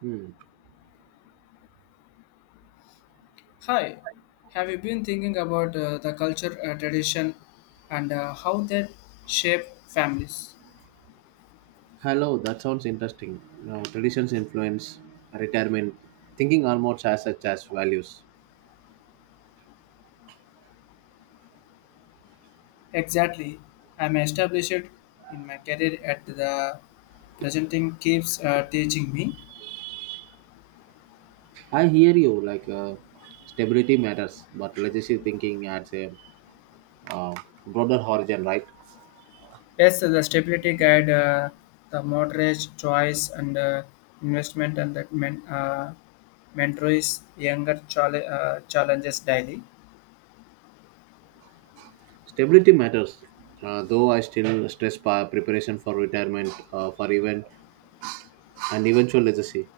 Hmm. Hi, have you been thinking about the culture, tradition, and how they shape families? Hello, that sounds interesting. Now, traditions influence retirement thinking almost as such as values. Exactly. I'm established in my career at the presenting keeps teaching me. I hear you. Like stability matters, but legacy thinking adds a uh, broader horizon, right? Yes, the stability guide, the moderate choice and investment and that mentors younger challenges daily. Stability matters. Though I still stress preparation for retirement, for eventual legacy.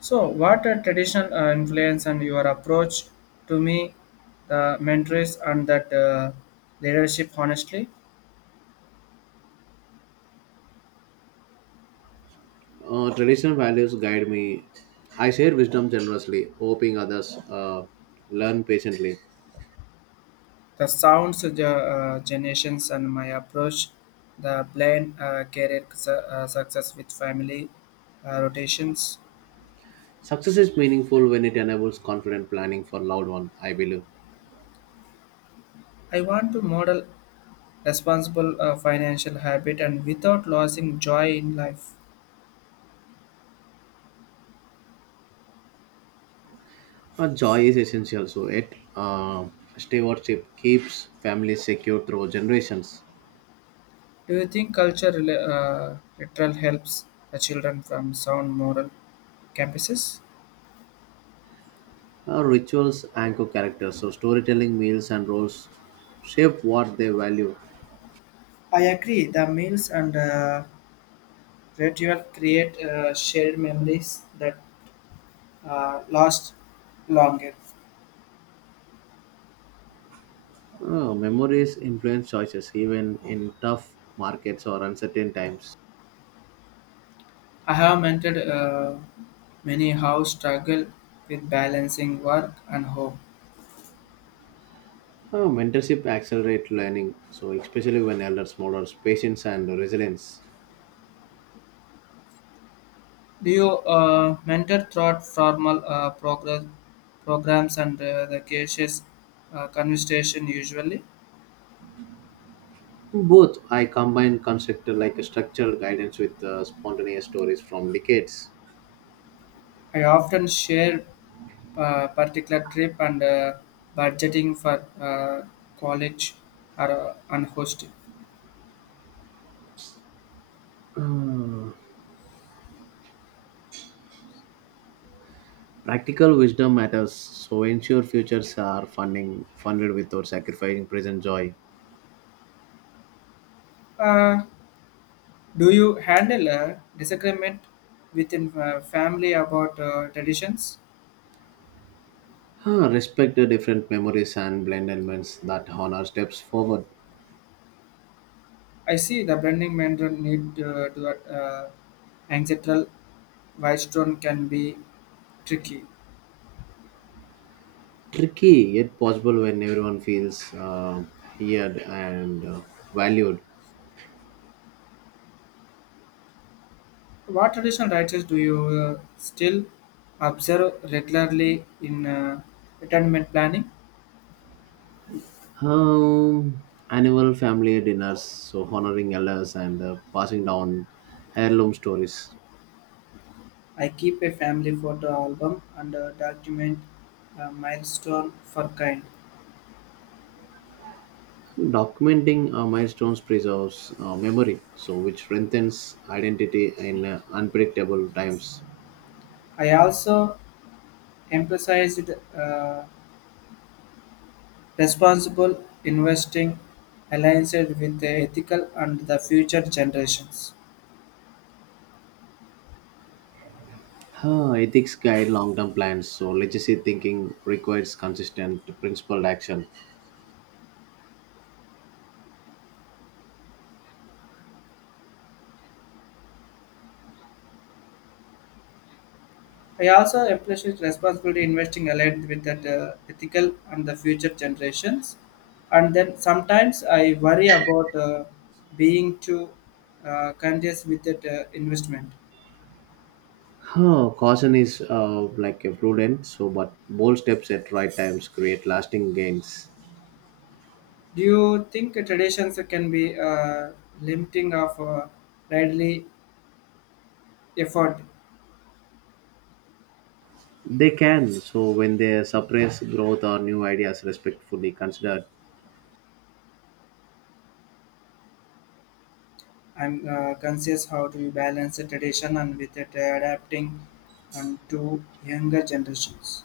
So, what are traditional influence and your approach to me, the mentors and that leadership? Honestly, Traditional values guide me. I share wisdom generously, hoping others learn patiently. the sounds of the generations and my approach, the plan, career success with family rotations. Success is meaningful when it enables confident planning for loved one, I believe. I want to model responsible financial habit and without losing joy in life. Joy is essential, so it stewardship keeps families secure through generations. Do you think culture literal helps the children from sound moral campuses? Rituals anchor characters, so storytelling, meals, and roles shape what they value. I agree. The meals and ritual create shared memories that last longer. Memories influence choices, even in tough markets or uncertain times. I have mentored many how struggle with balancing work and home. Mentorship accelerates learning, so especially when elders model patience and resilience. Do you mentor throughout formal progress, programs and the cases conversation usually? Both, I combine constructed like a structured guidance with spontaneous stories from decades. I often share particular trip and budgeting for college or and hosting. Practical wisdom matters, so ensure futures are funding funded without sacrificing present joy. Uh, do you handle a disagreement within family about traditions? Huh, respect the different memories and blend elements that honor steps forward. I see the blending mentor need to ancestral wisdom can be tricky. Tricky yet possible when everyone feels heard and valued. What traditional rites do you still observe regularly in retirement planning? Um, Annual family dinners, so honoring elders and passing down heirloom stories. I keep a family photo album and document milestone for kind. Documenting milestones preserves memory, so which strengthens identity in unpredictable times. I also emphasized uh, Responsible investing aligns it with the ethical and the future generations. Huh, ethics guide long-term plans, so legacy thinking requires consistent, principled action. I also appreciate responsible investing aligned with that ethical and the future generations. And then sometimes I worry about being too conscious with that investment. Huh, caution is like a prudent, so but bold steps at right times create lasting gains. Do you think traditions can be limiting of readily effort? They can, so when they suppress growth or new ideas respectfully considered. I'm conscious how to balance the tradition and with it adapting and to younger generations.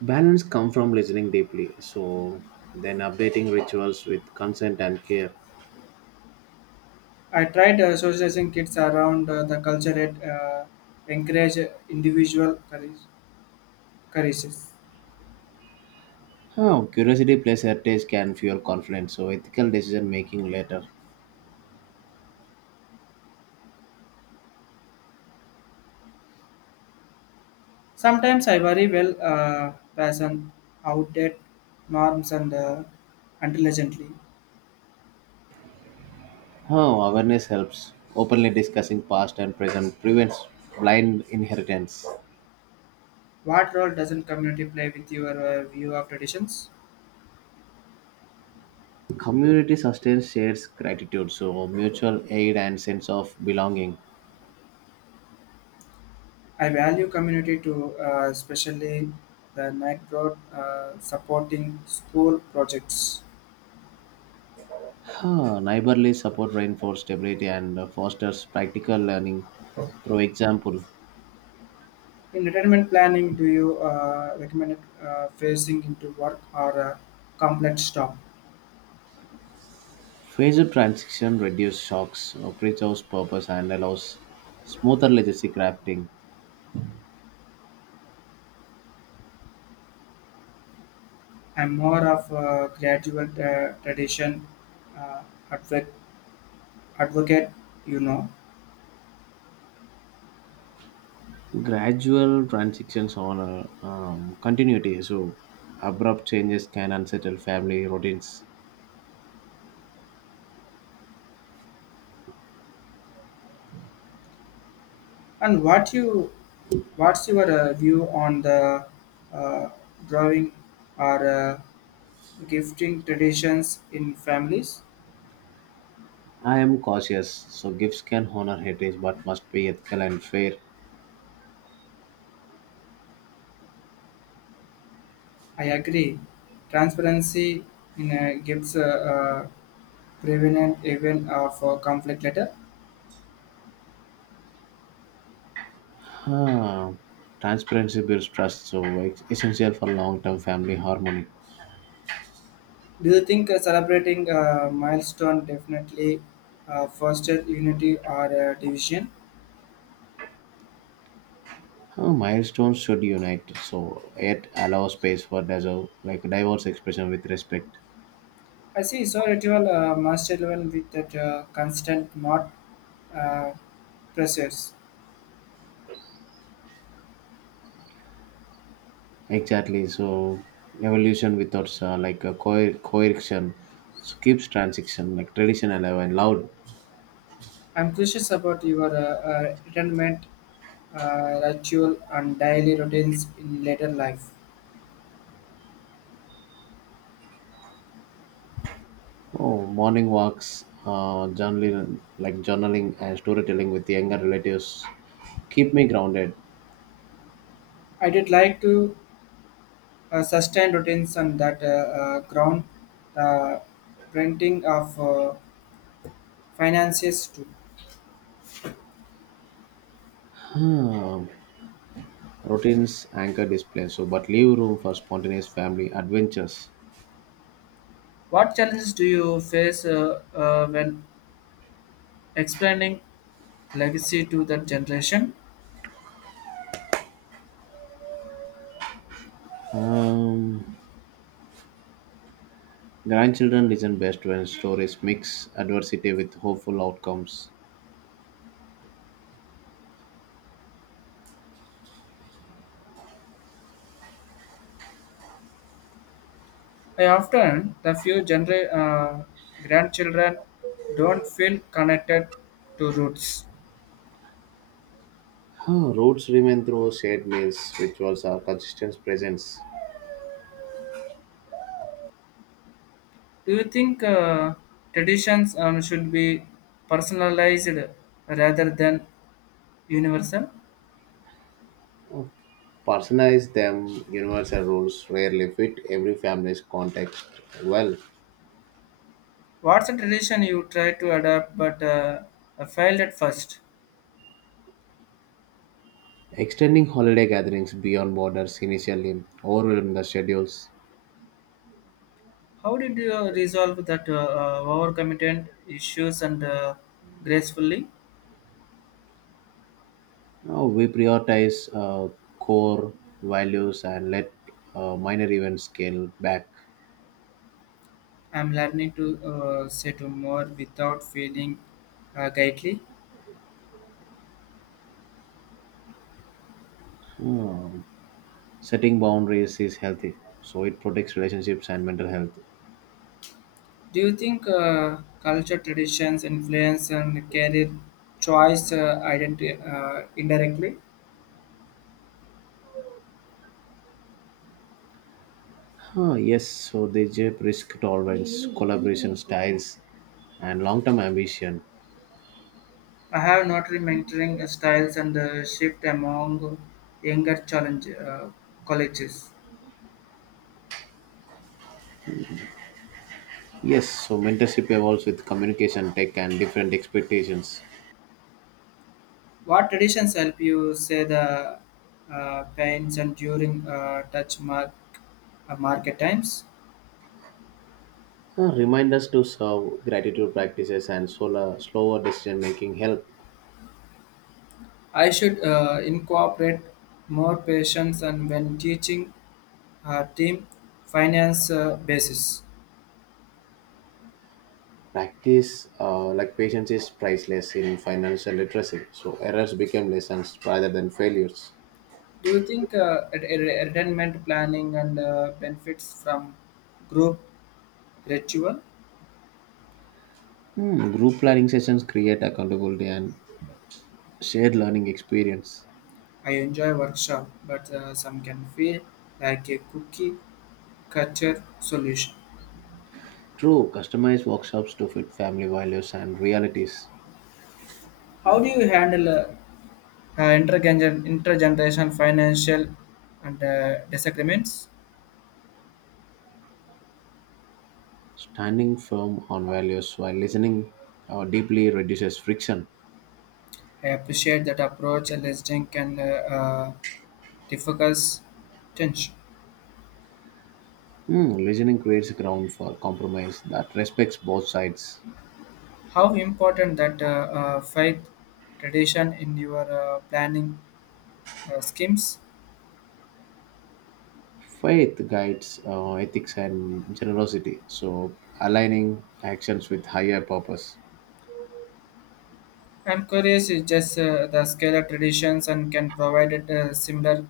Balance come from listening deeply, so then updating rituals with consent and care. I tried socializing kids around the culture and encourage individual courages. Oh, curiosity plus heritage can fuel confidence, so ethical decision making later. Sometimes I worry well passion outdated norms and intelligently. Oh, awareness helps. Openly discussing past and present prevents blind inheritance. What role doesn't community play with your view of traditions? Community sustains shared gratitude, so mutual aid and sense of belonging. I value community too, especially the night broad supporting school projects. Huh, neighborly support reinforces stability and fosters practical learning through example. In retirement planning, do you recommend phasing into work or a complete stop? Phased transition reduces shocks, preserves purpose, and allows smoother legacy crafting. I'm more of a gradual tradition uh, advocate, advocate, you know. Gradual transitions on a continuity, so abrupt changes can unsettle family routines. And what you, what's your view on the uh, drawing or gifting traditions in families? I am cautious, so gifts can honor heritage but must be ethical and fair. I agree. Transparency in gives prevenient event of conflict letter. Huh. Transparency builds trust, so it's essential for long term family harmony. Do you think celebrating a milestone definitely foster unity or division? Huh, milestones should unite, so it allows space for deserve, like diverse expression with respect. I see. So ritual master level with that constant not uh, pressures. Exactly. So evolution without like a coercion so keeps transition like tradition alive and loud. I'm curious about your retirement ritual and daily routines in later life. Oh, morning walks, journaling, like journaling and storytelling with younger relatives keep me grounded. I did like to sustained routines and that ground the printing of finances too. Routines anchor display, so but leave room for spontaneous family adventures. What challenges do you face when explaining legacy to the generation? Um, Grandchildren listen best when stories mix adversity with hopeful outcomes. I often the few grandchildren don't feel connected to roots. Huh, roots remain through shared meals, rituals, or consistent presence. Do you think traditions should be personalized rather than universal? Personalize them, universal rules rarely fit every family's context well. What's a tradition you tried to adapt but failed at first? Extending holiday gatherings beyond borders initially overwhelmed the schedules. How did you resolve that overcommitment issues and gracefully? Now we prioritize core values and let minor events scale back. I'm learning to say to more without feeling guilty. Hmm. Setting boundaries is healthy, so it protects relationships and mental health. Do you think culture, traditions, influence, and career choice identity indirectly? Huh, yes, so they shape risk tolerance, collaboration styles, and long term ambition. I have not really mentoring styles and shift among younger challenge colleges. Yes, so mentorship evolves with communication, tech, and different expectations. What traditions help you say the pains and during touch mark market times? Remind us to serve, gratitude practices, and solar, slower decision making help. I should incorporate more patience and when teaching team finance basis. Practice, like patience, is priceless in financial literacy. So errors become lessons rather than failures. Do you think retirement planning and benefits from group ritual? Hmm, group learning sessions create accountability and shared learning experience. I enjoy workshop, but some can feel like a cookie cutter solution. True, customized workshops to fit family values and realities. How do you handle intergenerational financial and disagreements? Standing firm on values while listening deeply reduces friction. I appreciate that approach and listening can diffuse tension. Hmm, listening creates a ground for compromise that respects both sides. How important that faith tradition in your planning schemes? Faith guides ethics and generosity, so aligning actions with higher purpose. I'm curious, is just the scale of traditions and can provide it a similar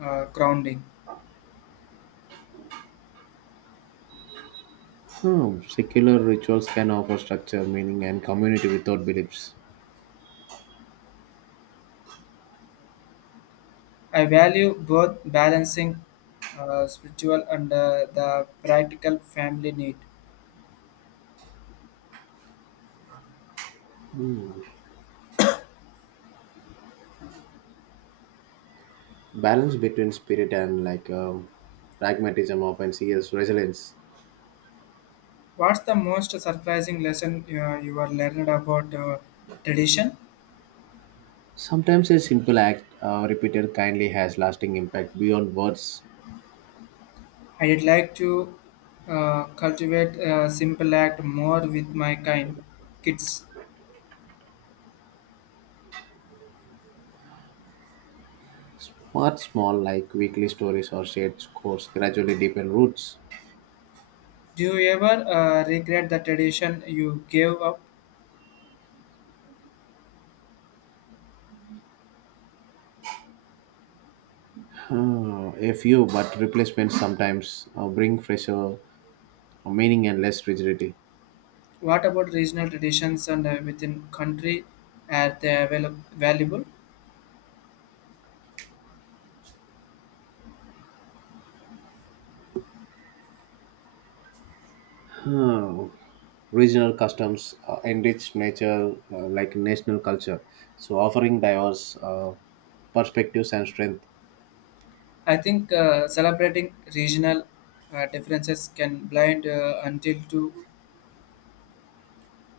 grounding. Hmm, secular rituals can offer structure, meaning, and community without beliefs. I value both balancing spiritual and the practical family need. Balance between spirit and like pragmatism often sees resilience. What's the most surprising lesson you were learned about tradition? Sometimes a simple act repeated kindly has lasting impact beyond words. I'd like to cultivate a simple act more with my kind kids. Smart, small, like weekly stories or shared scores gradually deepen roots. Do you ever regret the tradition you gave up? A few, but replacements sometimes bring fresher meaning and less rigidity. What about regional traditions and within country? Are they valuable? Uh, Regional customs enrich nature like national culture, so offering diverse perspectives and strength. I think celebrating regional differences can blind until to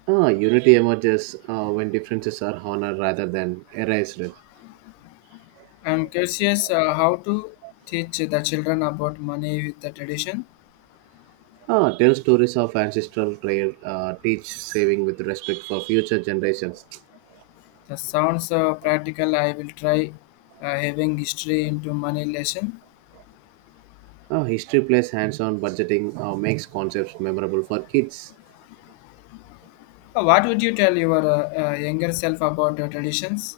Unity emerges when differences are honored rather than erased. I'm curious how to teach the children about money with the tradition. Ah, tell stories of ancestral trade, teach saving with respect for future generations. That sounds practical. I will try having history into money lesson. Ah, history plays hands on budgeting, makes concepts memorable for kids. What would you tell your younger self about the traditions?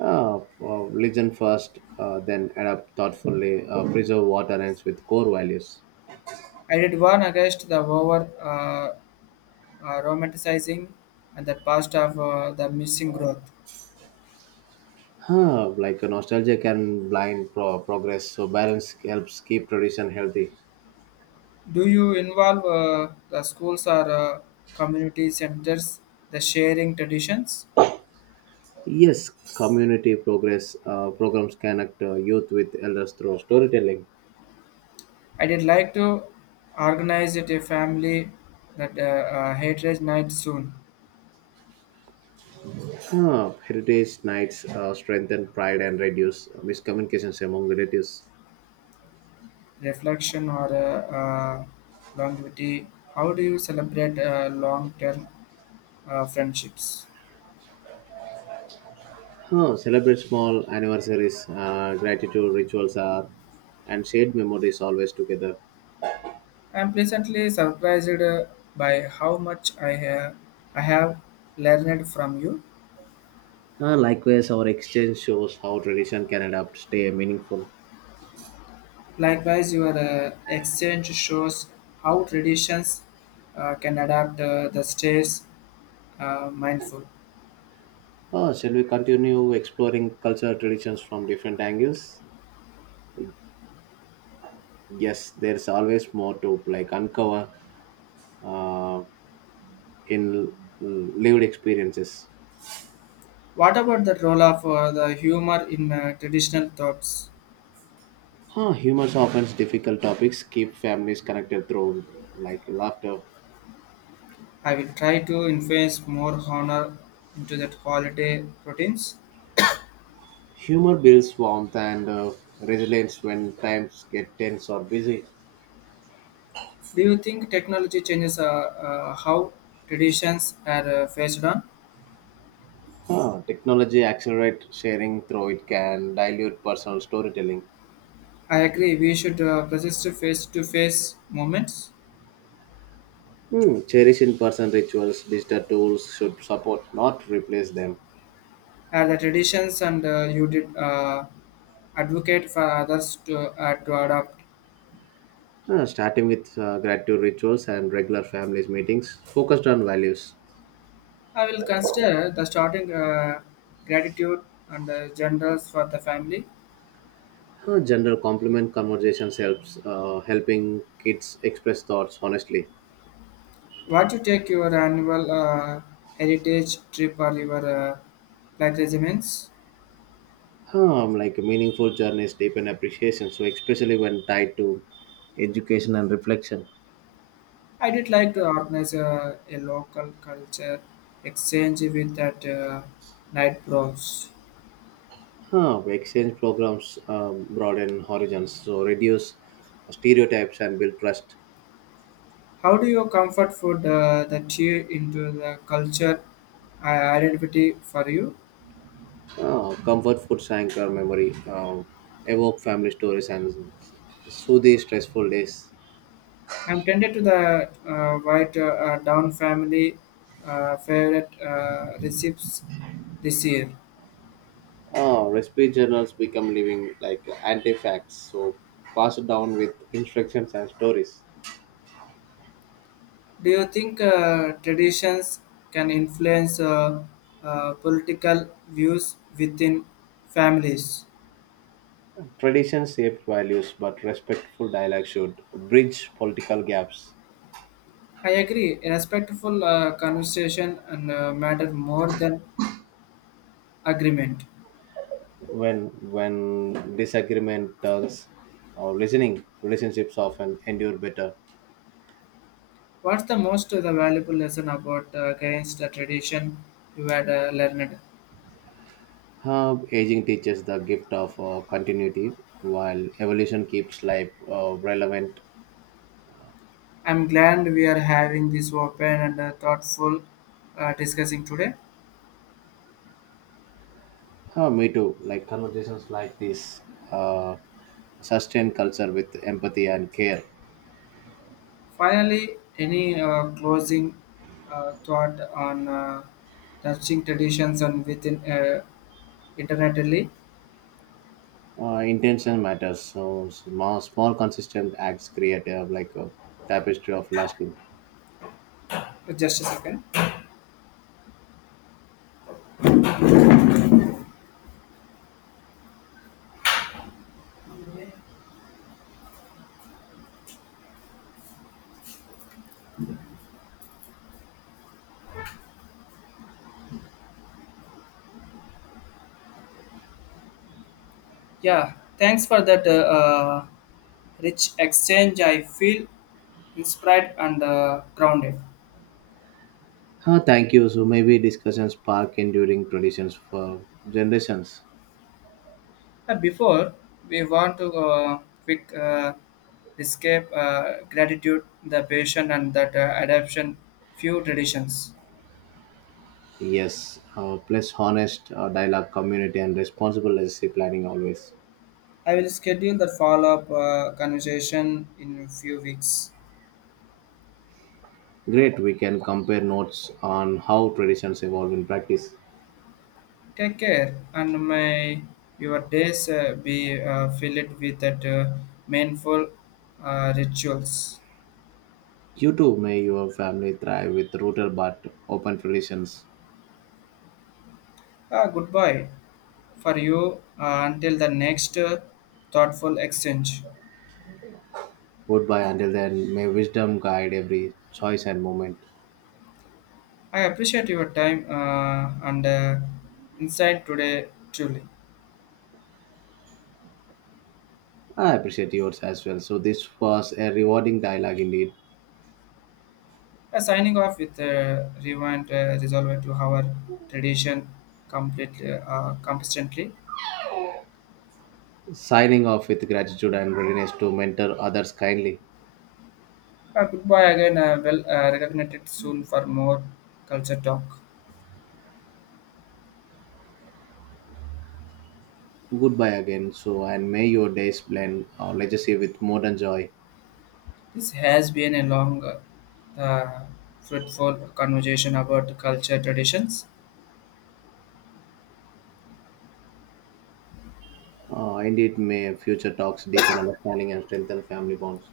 Listen first, then adapt thoughtfully, preserve what aligns with core values. I did warn against the over romanticizing and the past of the missing growth. Huh, like a nostalgia can blind progress, so balance helps keep tradition healthy. Do you involve the schools or community centers the sharing traditions? Yes, community progress programs connect youth with elders through storytelling. I did like to organize it a family that hatred night soon. Huh, heritage nights strengthen pride and reduce miscommunications among relatives. Reflection or longevity. How do you celebrate long-term friendships? Huh, celebrate small anniversaries, gratitude rituals are, and shared memories always together. I'm pleasantly surprised by how much I have learned from you. Likewise, our exchange shows how tradition can adapt, stay meaningful. Likewise, your exchange shows how traditions can adapt the states mindful. Shall we continue exploring cultural traditions from different angles? Yes, there's always more to like uncover uh, in lived experiences. What about the role of the humor in traditional thoughts? Huh, humor softens difficult topics keep families connected through like laughter. I will try to influence more honor into that holiday routines. Humor builds warmth and resilience when times get tense or busy. Do you think technology changes how traditions are faced on? Huh, technology accelerate sharing through it can dilute personal storytelling. I agree. We should persist to face-to-face moments. Hmm, cherish in-person rituals. Digital tools should support, not replace them. Are the traditions and you did advocate for others to adopt? Huh, starting with gratitude rituals and regular families meetings focused on values. I will consider the starting gratitude and generals for the family. Huh, general compliment conversations helps helping kids express thoughts honestly. What you take your annual heritage trip or your pilgrimages? Huh, like meaningful journeys deepen appreciation. So especially when tied to education and reflection. I did like to organize a local culture exchange with that night bronze. Huh, exchange programs broaden horizons, so reduce stereotypes and build trust. How do you comfort food that you into the culture identity for you? Comfort foods anchor memory, evoke family stories and soothe stressful days. I'm tended to the white down family favorite recipes this year. Recipe journals become living like artifacts, so passed down with instructions and stories. Do you think traditions can influence political views within families? Tradition shape values, but respectful dialogue should bridge political gaps. I agree. A respectful conversation and matter more than agreement. when when disagreement turns or listening relationships often endure better. What's the most the valuable lesson about against the tradition you had learned? Aging teaches the gift of continuity while evolution keeps life relevant. I'm glad we are having this open and thoughtful discussing today. Me too, like conversations like this uh, sustain culture with empathy and care. Finally, any closing thought on nurturing traditions and within internetally? Intention matters, so small, small consistent acts create like a tapestry of lasting. Just a second. Yeah, thanks for that uh, rich exchange. I feel inspired and grounded. Thank you so maybe discussions spark enduring traditions for generations. Before we want to quick escape gratitude, the patient, and that adaption few traditions. Yes, plus honest dialogue, community, and responsible legacy planning always. I will schedule that follow up conversation in a few weeks. Great, we can compare notes on how traditions evolve in practice. Take care, and may your days be filled with that meaningful rituals. You too, may your family thrive with rooted but open traditions. Ah, goodbye for you until the next thoughtful exchange. Goodbye until then, may wisdom guide every choice and moment. I appreciate your time and insight today, truly. I appreciate yours as well. So, this was a rewarding dialogue indeed. Signing off with Rewind Resolver to our tradition completely, consistently. Signing off with gratitude and readiness to mentor others kindly. Goodbye again. Well, reconnected soon for more culture talk. Goodbye again, so, and may your days blend our legacy with modern joy. This has been a long, fruitful conversation about the culture traditions. And may future talks deepen understanding and strengthen family bonds.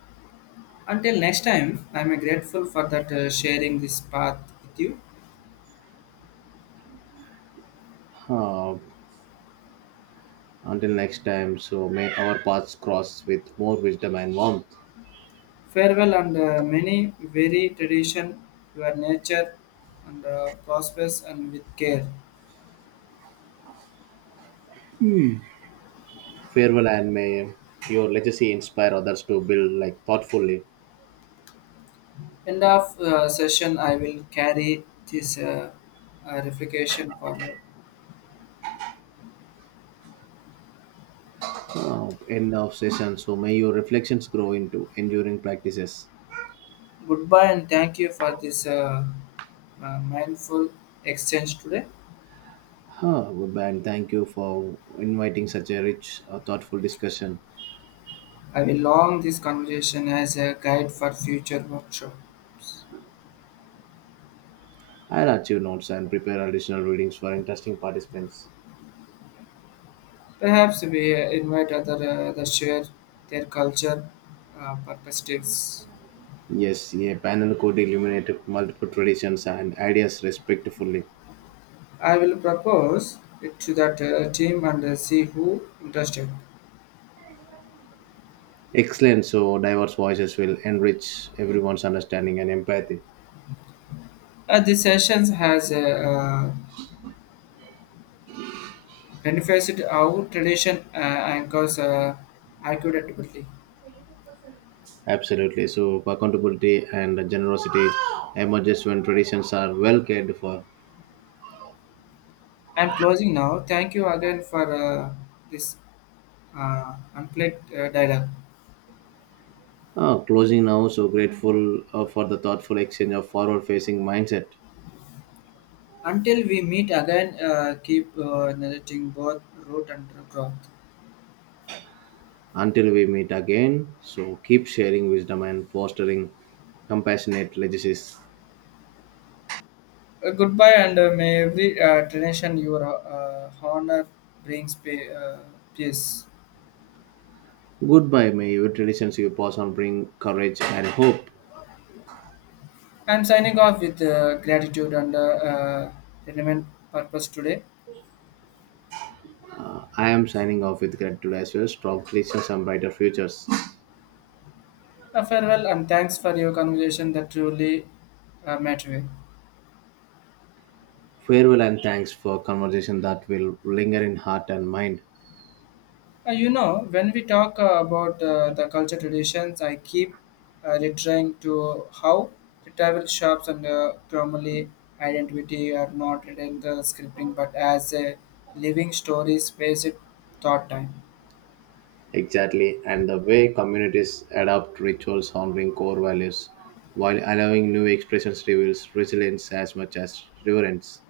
Until next time, I'm grateful for that sharing this path with you. Uh, until next time, so may our paths cross with more wisdom and warmth. Farewell and many very tradition, your nature and prosperous and with care. Farewell, and may your legacy inspire others to build like thoughtfully. End of session, I will carry this replication forward. End of session. So may your reflections grow into enduring practices. Goodbye and thank you for this mindful exchange today. Huh, goodbye, and thank you for inviting such a rich, thoughtful discussion. I will long this conversation as a guide for future workshop. I'll add your notes and prepare additional readings for interesting participants. Perhaps we invite other to share their culture uh, perspectives. Yes, a panel could illuminate multiple traditions and ideas respectfully. I will propose it to that team and see who interested. Excellent. So diverse voices will enrich everyone's understanding and empathy. This sessions has benefited our tradition anchors accurately. Absolutely. So accountability and generosity emerges when traditions are well cared for. I'm closing now. Thank you again for this unplugged dialogue. Ah, closing now. So grateful for the thoughtful exchange of forward-facing mindset. Until we meet again, keep narrating both root and growth. Until we meet again. So keep sharing wisdom and fostering compassionate legacies. Goodbye, and may every donation your honor brings peace. Goodbye, may your traditions you pass on bring courage and hope. I'm signing off with gratitude and relevant purpose today. I am signing off with gratitude as well, strong traditions and brighter futures. A farewell and thanks for your conversation that truly mattered. Farewell and thanks for conversation that will linger in heart and mind. When we talk about the culture traditions, I keep returning to how the travel shops and formally identity are not written the scripting but as a living stories based thought time. Exactly, and the way communities adopt rituals honoring core values while allowing new expressions reveals resilience as much as reverence.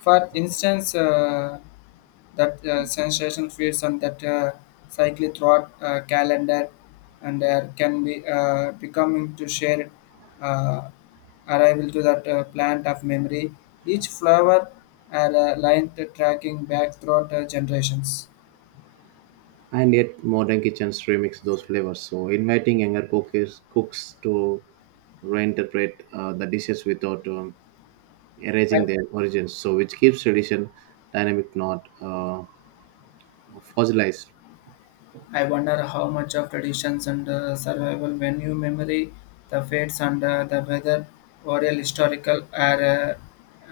For instance, that sensation feeds on that cycle throughout calendar and there can be becoming to share uh, arrival to that plant of memory each flower are line to tracking back throughout generations. And yet, modern kitchens remix those flavors, so inviting younger cooks to reinterpret the dishes without I, erasing their origins. So, which keeps tradition dynamic, not fossilized. I wonder how much of traditions and survival venue memory the fates and the weather oral historical are uh,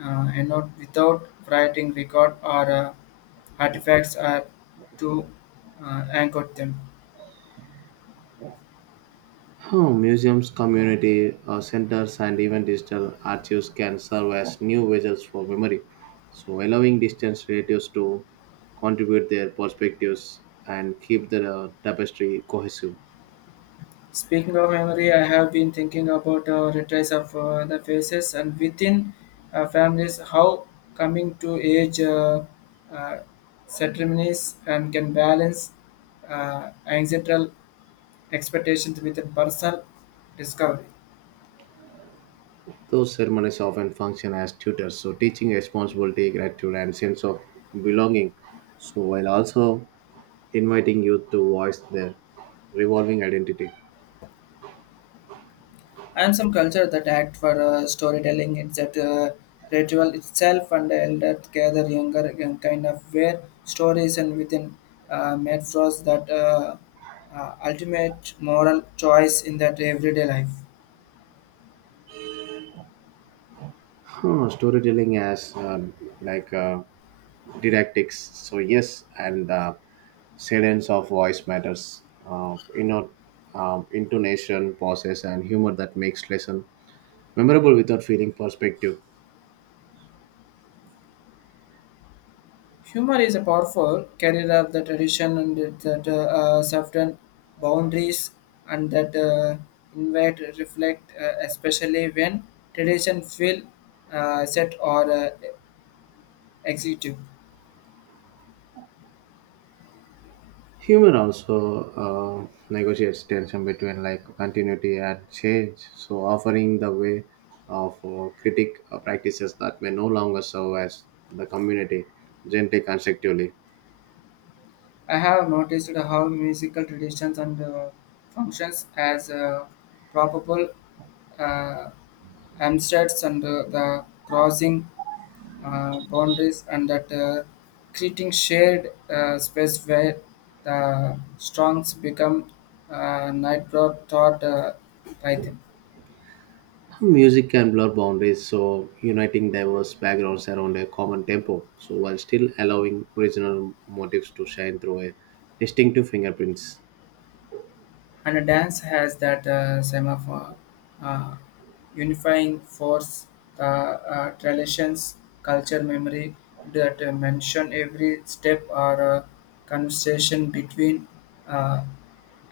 uh, you know, without writing record or Artifacts are to anchor them. Huh, museums, community centers, and even digital archives can serve as new vessels for memory. So, allowing distant relatives to contribute their perspectives and keep the tapestry cohesive. Speaking of memory, I have been thinking about retrace of the faces and within families, how coming to age uh, ceremonies and can balance ancestral expectations with a personal discovery. Those ceremonies often function as tutors, so teaching responsibility, gratitude, and sense of belonging. So, while also inviting youth to voice their revolving identity. And some culture that act for storytelling it's that ritual itself and elder gather younger again kind of where stories and within metaphors that ultimate moral choice in that everyday life. Huh, storytelling as like didactics. So yes, and the cadence of voice matters. Intonation, pauses, and humor that makes lesson memorable without feeling perspective. Humor is a powerful carrier of the tradition and that certain boundaries and that invite reflect especially when tradition feel set or executive. Humor also uh, negotiates tension between like continuity and change. So offering the way of critic practices that may no longer serve as the community gently constructively. I have noticed how musical traditions and functions as probable uh, hamsters and the crossing boundaries and that creating shared space where the strongs become nitro taught python. Music can blur boundaries, so uniting diverse backgrounds around a common tempo, so while still allowing original motifs to shine through a distinctive fingerprints. And a dance has that semaphore, uh, unifying force, the traditions, culture, memory that mention every step or conversation between uh,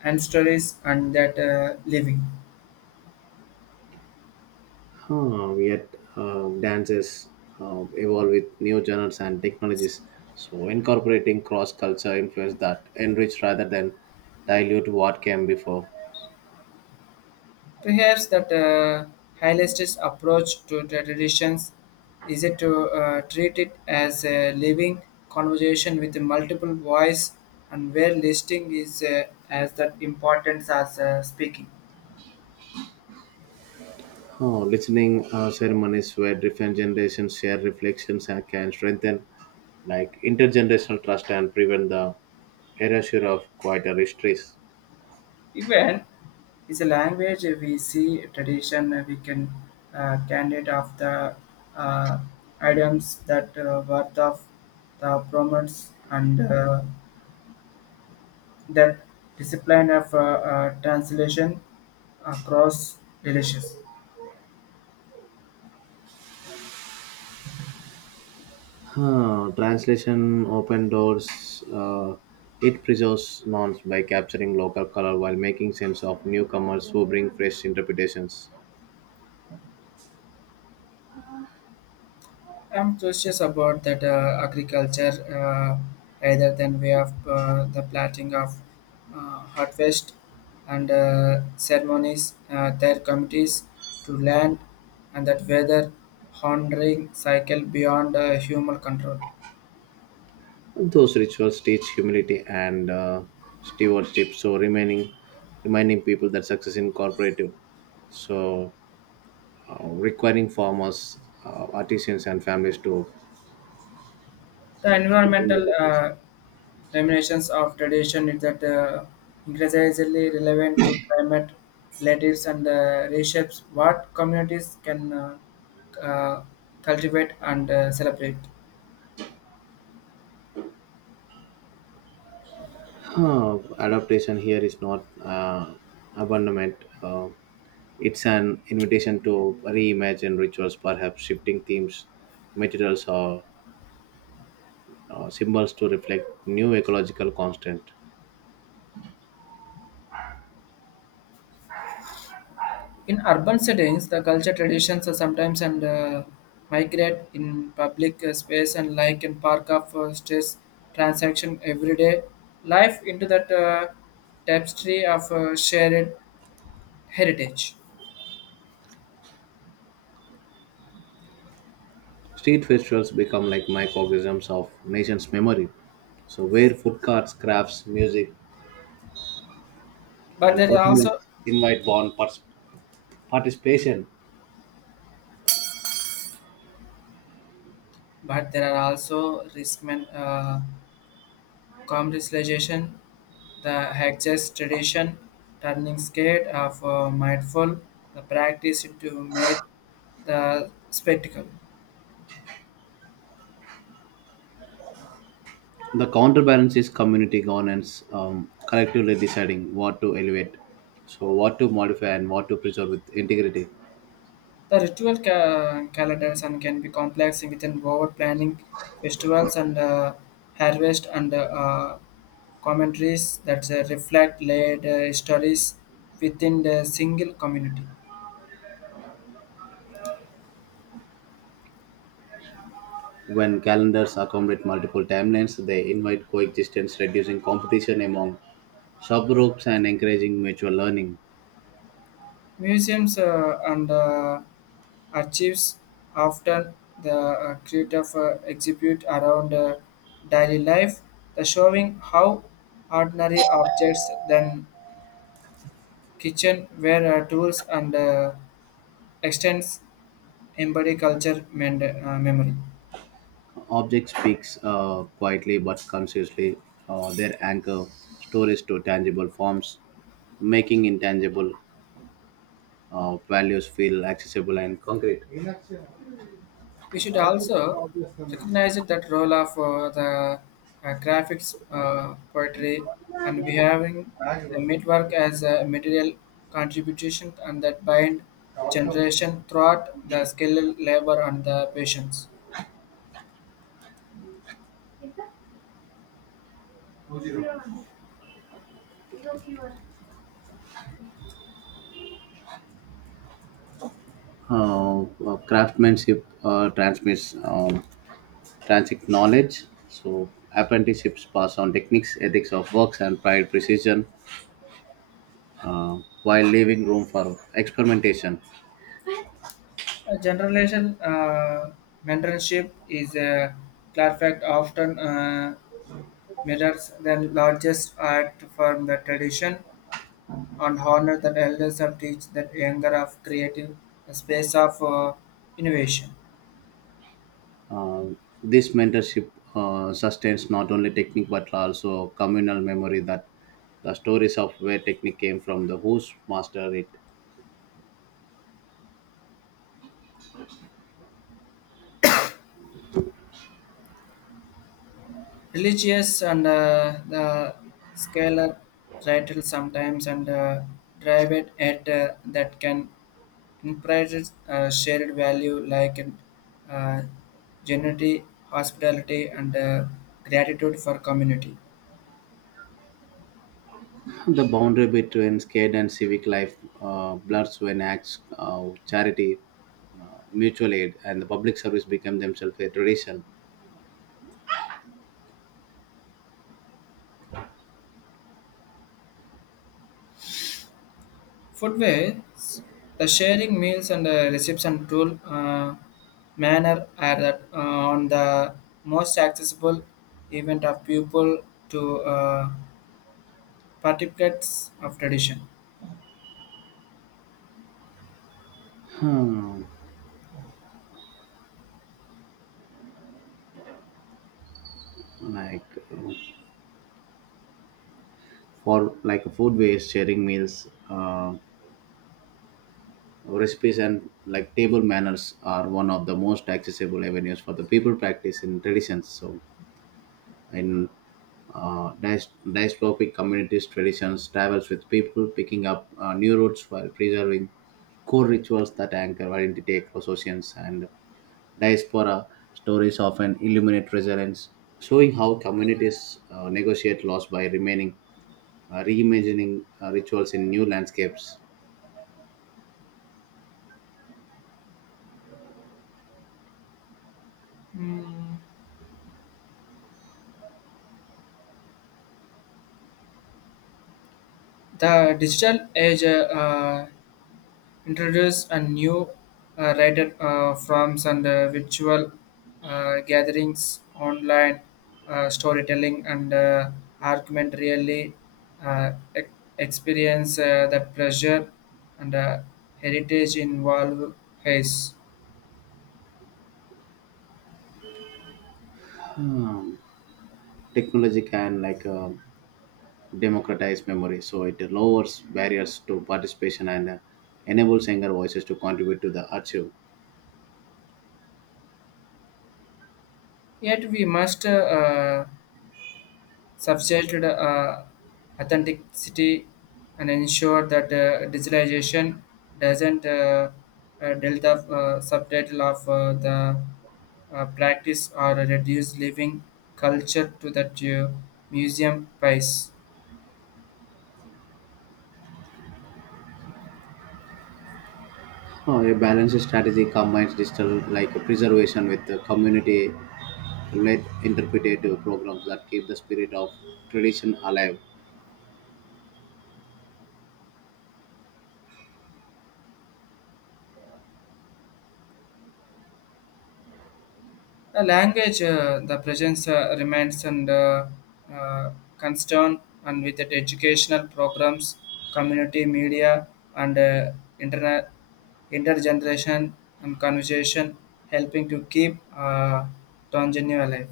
ancestors and that living. Huh, yet dances evolve with new genres and technologies, so incorporating cross-culture influence that enrich rather than dilute what came before. Perhaps that holistic approach to the traditions is it to treat it as a living conversation with multiple voice and where listening is as that importance as speaking. Oh, listening ceremonies where different generations share reflections and can strengthen like intergenerational trust and prevent the erasure of quieter histories. Even is a language we see tradition we can candidate of the uh, items that worth of the promotes and that discipline of translation across delicious. Huh, translation open doors. It preserves norms by capturing local color while making sense of newcomers who bring fresh interpretations. I'm curious about that agriculture rather than way of the planting of harvest and ceremonies, their committees to land and that weather honoring cycle beyond human control. Those rituals teach humility and stewardship, so remaining reminding people that success is cooperative. So requiring farmers, artisans, and families to The stick in with environmental the process. Terminations of tradition is that increasingly relevant to climate relatives and reshapes what communities can uh, cultivate and celebrate. Uh, Adaptation here is not abandonment. Uh, it's an invitation to reimagine rituals, perhaps shifting themes, materials, or symbols to reflect new ecological constant. In urban settings, the culture traditions are sometimes and migrate in public space and like in park of stress transaction everyday life into that tapestry of shared heritage. Street festivals become like microcosms of nation's memory. So where food carts, crafts, music, But and there is also performance invite bond participation. But there are also Risman commercialization, the hedges tradition, turning scared of mindful, the practice to make the spectacle. The counterbalance is community governance, collectively deciding what to elevate, so what to modify and what to preserve with integrity. The calendars and can be complex within over planning festivals and harvest and commentaries that reflect laid stories within the single community. When calendars accommodate multiple timelines, they invite coexistence, reducing competition among sub groups and encouraging mutual learning. Museums and archives often the creative exhibit around daily life, the showing how ordinary objects then kitchen were tools and extends embody culture memory. Object speaks quietly but consciously. Their anchor stories to tangible forms, making intangible values feel accessible and concrete. We should also recognize that role of the graphics, poetry, and behaving the midwork as a material contribution and that bind generation throughout the skilled labor and the patience. Craftsmanship transmits transit knowledge. So apprenticeships pass on techniques, ethics of works, and pride precision, uh, while leaving room for experimentation. A generation mentorship is a clear fact often mirrors the largest act form the tradition and honor that elders and teach that younger of creative a space of innovation. Uh, this mentorship sustains not only technique but also communal memory, that the stories of where technique came from, the who's mastered it. Religious and the scalar rattle sometimes and drive it at that can encourage shared value like uh, generosity, hospitality, and gratitude for community. The boundary between scared and civic life blurs when acts of charity, mutual aid, and the public service become themselves a tradition. Foodways, the sharing meals and the reception tool manner are that on the most accessible event of people to participants of tradition. Hmm. Like uh, for like food waste, sharing meals, recipes, and like table manners are one of the most accessible avenues for the people practice in traditions. So in diasporic communities traditions travels with people picking up new roots while preserving core rituals that anchor identity across oceans, and diaspora stories often illuminate resilience, showing how communities negotiate loss by remaining reimagining rituals in new landscapes. Mm, the digital age introduce a new writer forms and virtual gatherings, online storytelling, and argument really uh, e- experience the pressure and heritage involved haze. um, Technology can like democratize memory, so it lowers barriers to participation and enables younger voices to contribute to the archive. Yet we must subject authenticity and ensure that digitalization doesn't delve the subtitle of the practice or reduce living culture to that museum price. A balanced strategy combines digital like preservation with the community led interpretative programs that keep the spirit of tradition alive. The language, the presence remains and uh, concern and with it educational programs, community media and internet, intergeneration and conversation helping to keep Tanzania alive.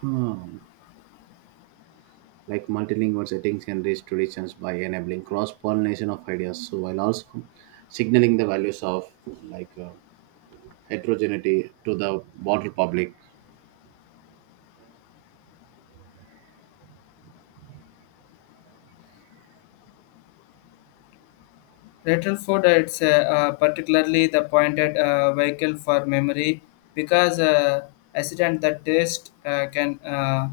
Hmm. Like multilingual settings enrich traditions by enabling cross pollination of ideas, so while also signaling the values of like heterogeneity to the broader public. Retrofit it's particularly the pointed vehicle for memory because accident that taste can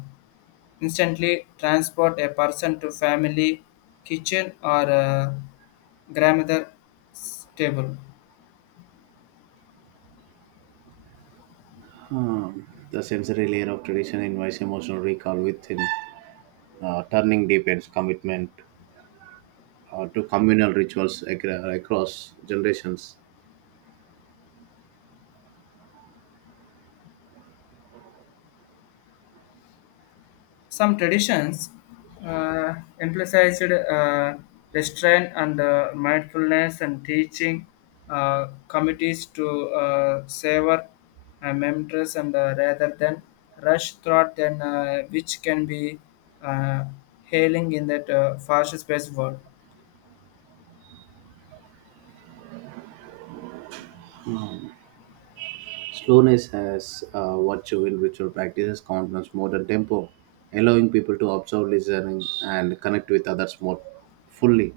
instantly transport a person to family kitchen or grandmother's table. Hmm. The sensory layer of tradition invites emotional recall within, turning deepens commitment to communal rituals across generations. Some traditions uh, emphasized restraint and mindfulness and teaching committees to savor memories and rather than rush thought, then which can be uh, hailing in that fast-paced world. Slowness has virtue in ritual practices, countenance more than tempo, allowing people to observe, listen, and connect with others more fully.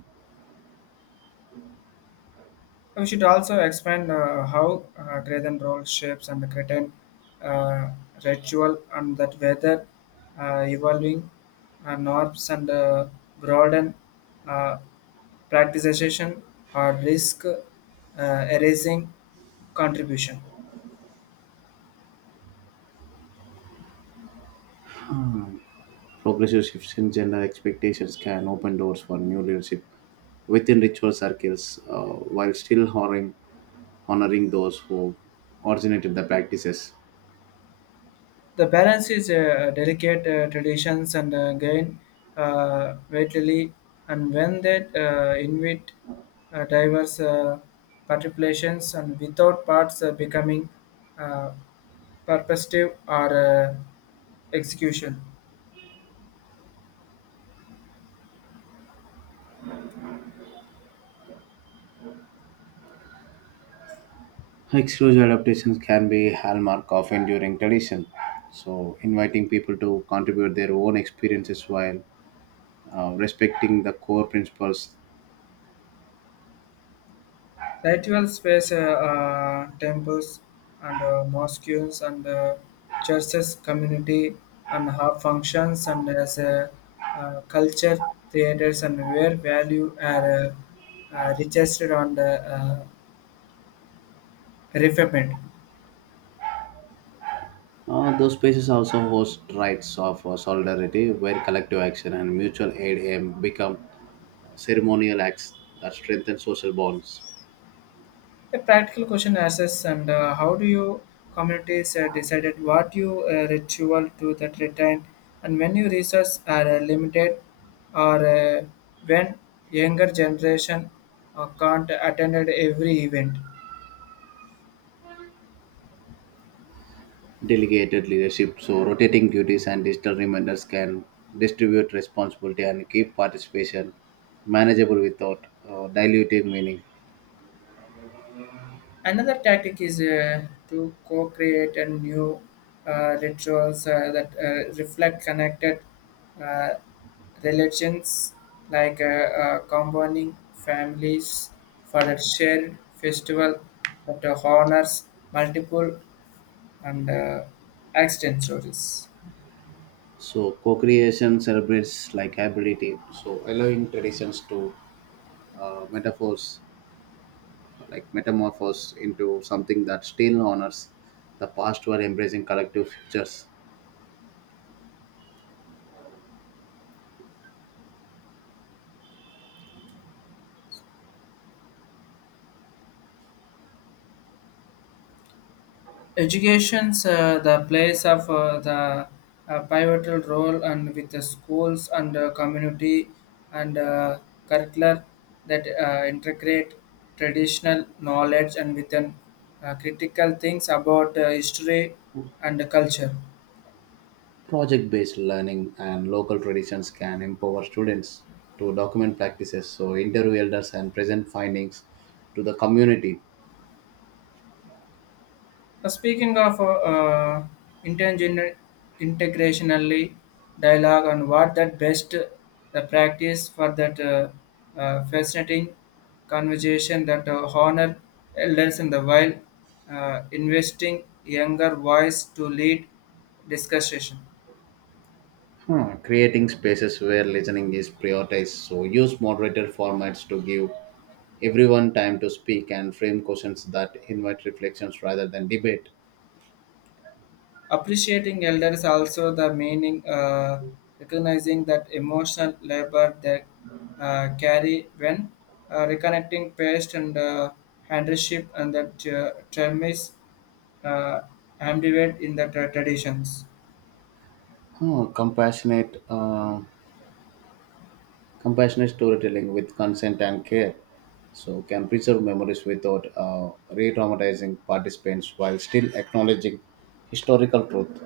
We should also expand how Graydon role shapes and Cretan uh, ritual, and that whether evolving norms and broaden uh, practicization or risk erasing contribution. Hmm. Progressive shifts in gender expectations can open doors for new leadership within ritual circles, while still honoring those who originated the practices. The balance is delicate traditions and gain vitally, and when they invite diverse participations and without parts becoming uh, purposive or execution. Exclusive adaptations can be hallmark of enduring tradition. So, inviting people to contribute their own experiences while respecting the core principles. Ritual space, temples and mosques and churches, community and how functions and as a culture theaters and where value are registered on the refinement. Those spaces also host rites of solidarity, where collective action and mutual aid aim become ceremonial acts that strengthen social bonds. A practical question asks, and how do you communities decided what you ritual to that return, and when your resources are limited, or when younger generation can't attend every event? Delegated leadership, so rotating duties and digital reminders can distribute responsibility and keep participation manageable without diluting meaning. Another tactic is to co-create a new rituals that reflect connected uh, religions, like combining families for the shared festival that honors multiple and extant stories. So co-creation celebrates like hybridity, so allowing traditions to metaphors like metamorphose into something that still honors the past while embracing collective futures. Education's the place of the pivotal role and with the schools and community and curricular that integrate traditional knowledge and with an, critical things about history and culture. Project-based learning and local traditions can empower students to document practices, so interview elders and present findings to the community. Speaking of intergener- integrationally dialogue and what that best the practice for that fascinating conversation that honor elders in the while investing younger voice to lead discussion. Hmm. Creating spaces where listening is prioritized, so use moderated formats to give everyone time to speak and frame questions that invite reflections rather than debate. Appreciating elders also the meaning, recognizing that emotional labor they carry when reconnecting past and handship and that term is uh, ambivert in the traditions. Oh, compassionate storytelling with consent and care, so can preserve memories without re-traumatizing participants while still acknowledging historical truth.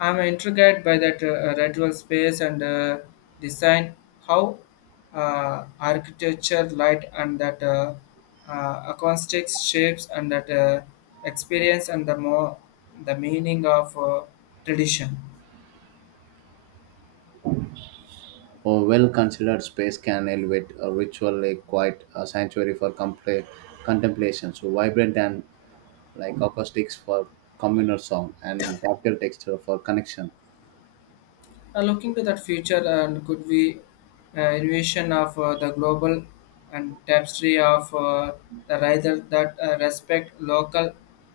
I'm intrigued by that radial space and design, how architecture, light, and that acoustics shapes and that experience and the more the meaning of tradition. A well-considered space can elevate a ritual, a quiet a sanctuary for contemplation. So vibrant and like acoustics for communal song and tactile texture for connection. Now, looking to that future, and could we innovation of the global and tapestry of the rather that respect local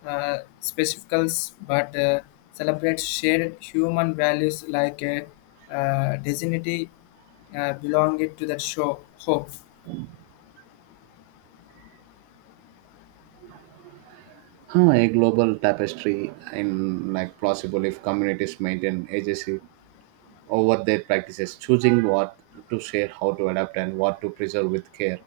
specificals but celebrate shared human values like dignity belonging to that show hope. Huh, a global tapestry and like possible if communities maintain agency over their practices, choosing what to share, how to adapt, and what to preserve with care.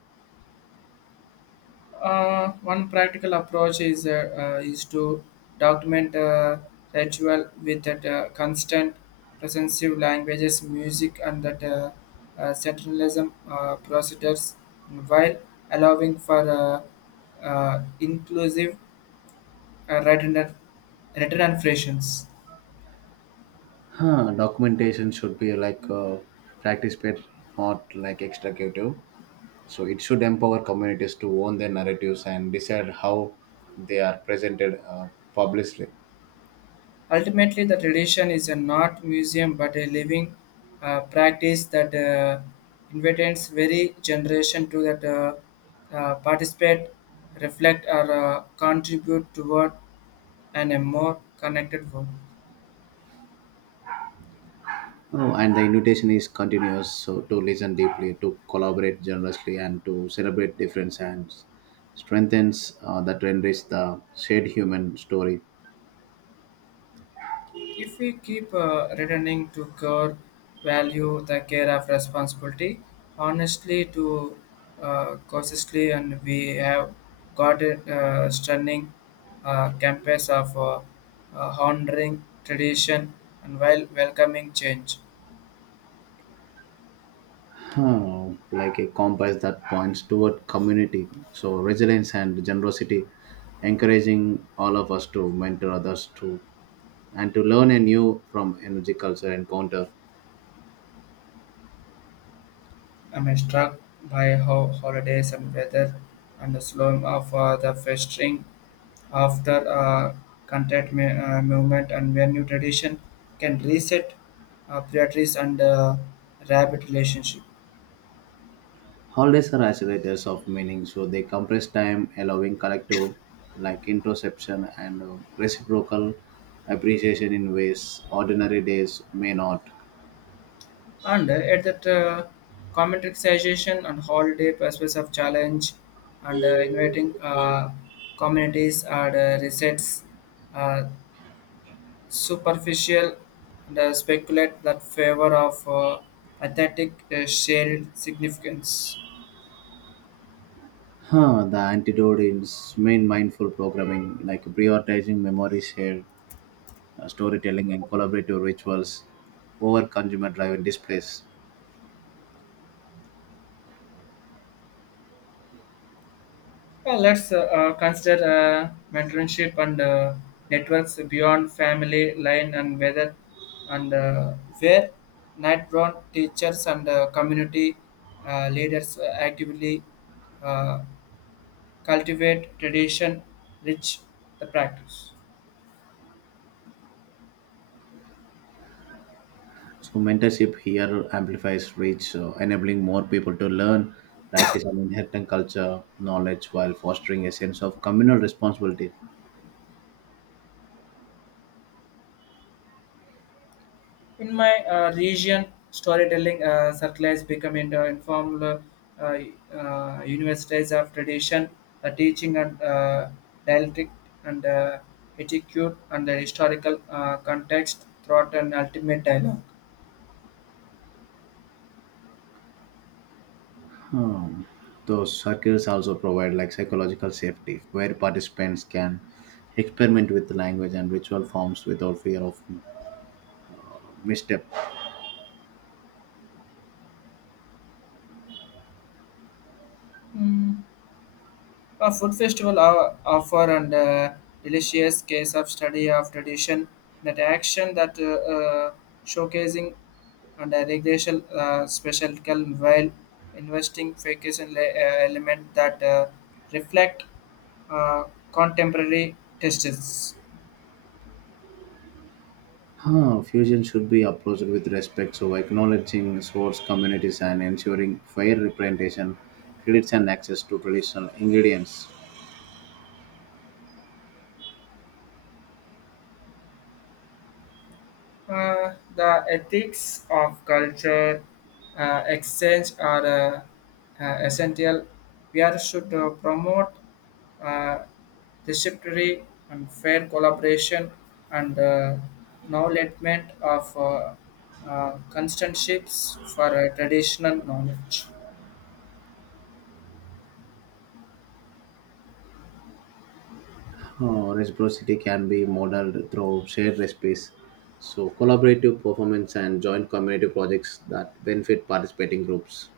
One practical approach is to document ritual with that constant presence languages, music, and that centralism procedures, while allowing for inclusive written and fractions. Huh, documentation should be like practice paid, not like extractive. So it should empower communities to own their narratives and decide how they are presented publicly. Ultimately, the tradition is a not museum but a living practice that invites every generation to that participate, reflect, or contribute toward an, a more connected world. Oh, and the invitation is continuous, so to listen deeply, to collaborate generously, and to celebrate difference and strengthens that renders the shared human story. If we keep returning to core value, the care of responsibility, honestly to cautiously, and we have got a stunning campus of honoring tradition and while welcoming change. Oh, like a compass that points toward community. So resilience and generosity, encouraging all of us to mentor others to and to learn anew from energy culture encounter. I'm struck by how holidays and weather and the slow of the festering after content movement and where new tradition can reset priorities and rabbit relationship. Holidays are accelerators of meaning, so they compress time, allowing collective, like introspection and reciprocal appreciation in ways ordinary days may not. And at that commercialization and holiday purpose of challenge and inviting communities and resets uh, superficial and speculate that favor of authentic shared significance. Huh, the antidote is main mindful programming, like prioritizing memory shared, storytelling, and collaborative rituals over consumer driven displays. Let's consider mentorship and networks beyond family line and whether and where nightbound teachers and community leaders actively uh, cultivate tradition, rich the practice. So mentorship here amplifies reach, enabling more people to learn, practice, and inherit culture knowledge while fostering a sense of communal responsibility. In my region, storytelling circulates become an informal uh, universities of tradition, the teaching and dialectic and etiquette and the historical context throughout an ultimate dialogue. Hmm. Those circles also provide like psychological safety, where participants can experiment with language and ritual forms without fear of misstep. Hmm. A food festival offer and a delicious case of study of tradition that action that showcasing and a recreational special calm while investing vacation element that reflect uh, contemporary tastes. Huh, fusion should be approached with respect, so acknowledging source communities and ensuring fair representation, credits, and access to traditional ingredients. The ethics of culture exchange are essential. We are should promote uh, receptivity and fair collaboration and knowledgement of constantships for traditional knowledge. Reciprocity can be modeled through shared recipes, so collaborative performance and joint community projects that benefit participating groups.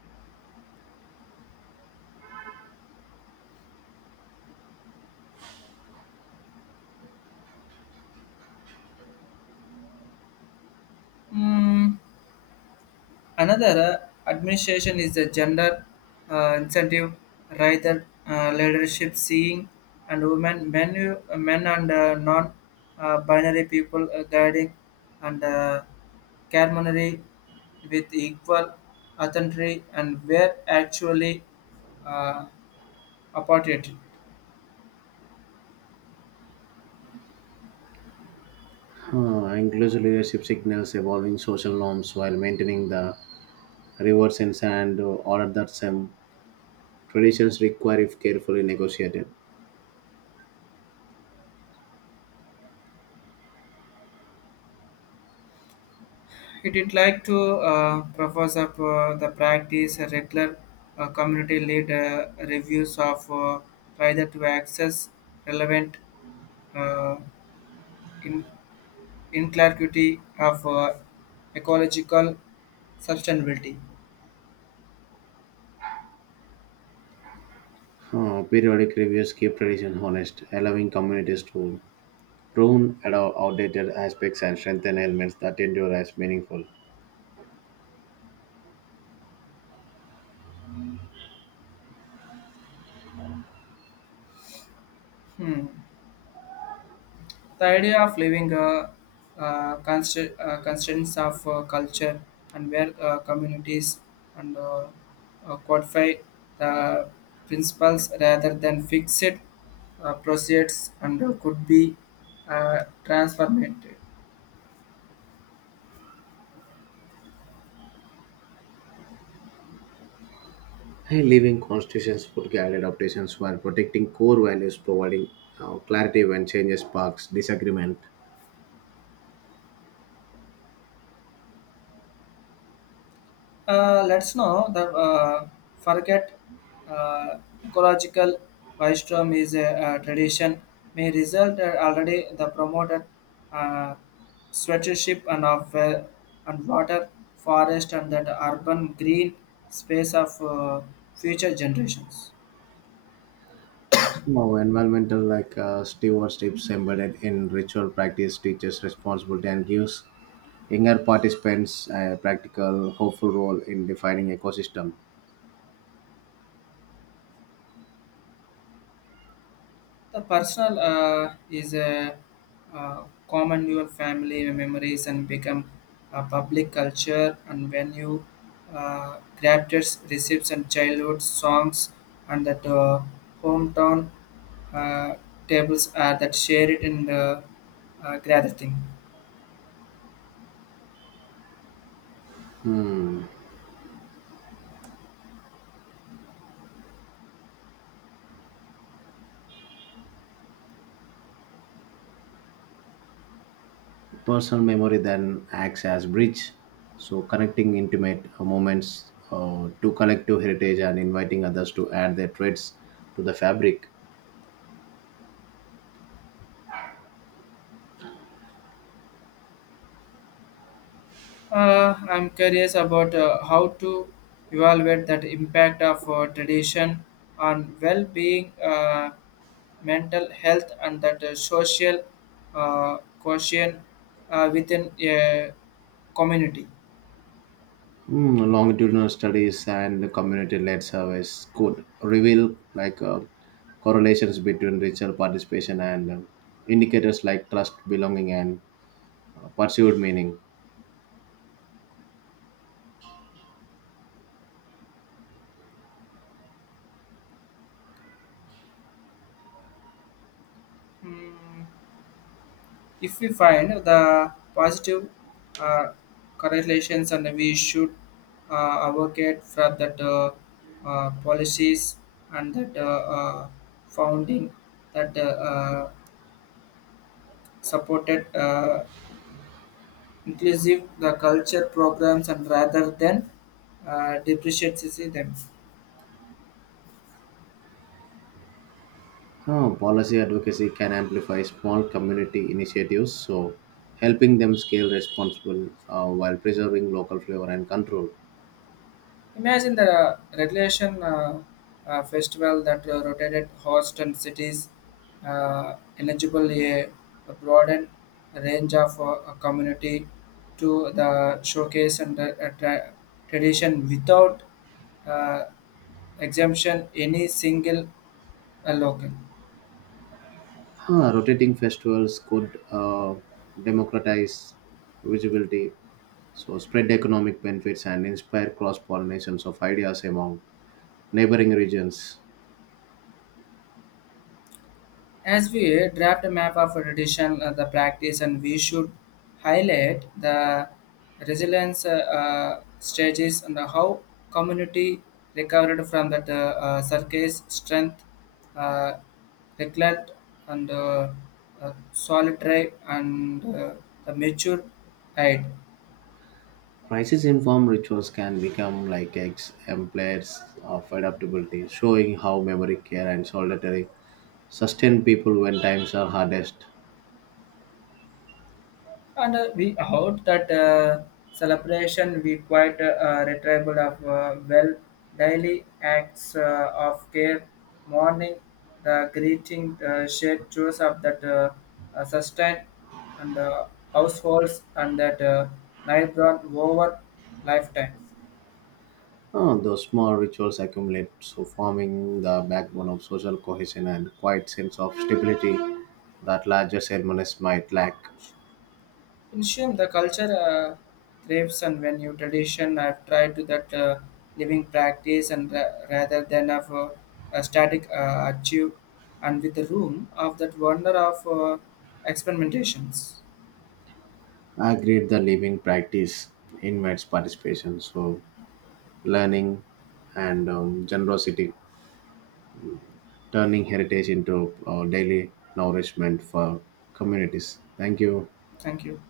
Hmm, another administration is the gender incentive rather leadership seeing and women, men and non binary people guiding and culinary with equal authority and where actually uh, opportunity. Inclusive leadership signals evolving social norms while maintaining the reward sense and order that some traditions require if carefully negotiated. It would like to propose up the practice a regular community lead reviews of rather to access relevant uh, in inclusivity of ecological sustainability. Periodic reviews keep tradition honest, allowing communities to outdated aspects and strengthen elements that endure as meaningful. Hmm. The idea of living constraints of culture and where communities and codify the principles rather than fixed procedures and could be transformed. Hey, living constitutions put guided adaptations while protecting core values, providing clarity when changes sparks disagreement. Let's know the forget uh, ecological wisdom is a, tradition may result already the promoted uh, sweatership and of and water forest and that urban green space of future generations. Now, environmental like stewardships embedded in ritual practice teaches responsibility and gives younger participants a practical, hopeful role in defining ecosystem. The personal is a uh, common your family memories and become a public culture and when you grafters recipes and childhood songs and that hometown uh, tables are that shared in the gathering. Personal memory then acts as bridge, so connecting intimate moments to collective heritage and inviting others to add their traits to the fabric. I'm curious about how to evaluate that impact of tradition on well-being, mental health, and that social quotient within a community. Mm, longitudinal studies and community-led surveys could reveal like correlations between ritual participation and indicators like trust, belonging, and pursued meaning. Hmm, if we find the positive uh, correlations, and we should advocate for that policies and that founding that, supported inclusive the culture programs and rather than depreciating them. Policy advocacy can amplify small community initiatives, so helping them scale responsible while preserving local flavor and control. Imagine the regulation festival that rotated hosts and cities eligible a broadened range of a community to the showcase and the tradition without uh, exemption any single local. Huh, rotating festivals could democratize visibility. So, spread economic benefits and inspire cross pollinations of ideas among neighboring regions. As we draft a map of tradition, the practice, and we should highlight the resilience stages and how community recovered from that circus strength, uh, neglect, and solitary and the mature height. Crisis informed rituals can become like exemplars of adaptability, showing how memory care and solidarity sustain people when times are hardest. And we heard that celebration we quite retrievable of well daily acts of care morning the greeting shared choice of that sustain and households and that night run over lifetime. Oh, those small rituals accumulate, so forming the backbone of social cohesion and quiet sense of stability that larger ceremonies might lack. In Shum, the culture thrives and when you tradition, I've tried to that living practice and rather than of a static achieve and with the room of that wonder of experimentations. I agreed the living practice invites participation, so learning, and generosity, turning heritage into daily nourishment for communities. Thank you. Thank you.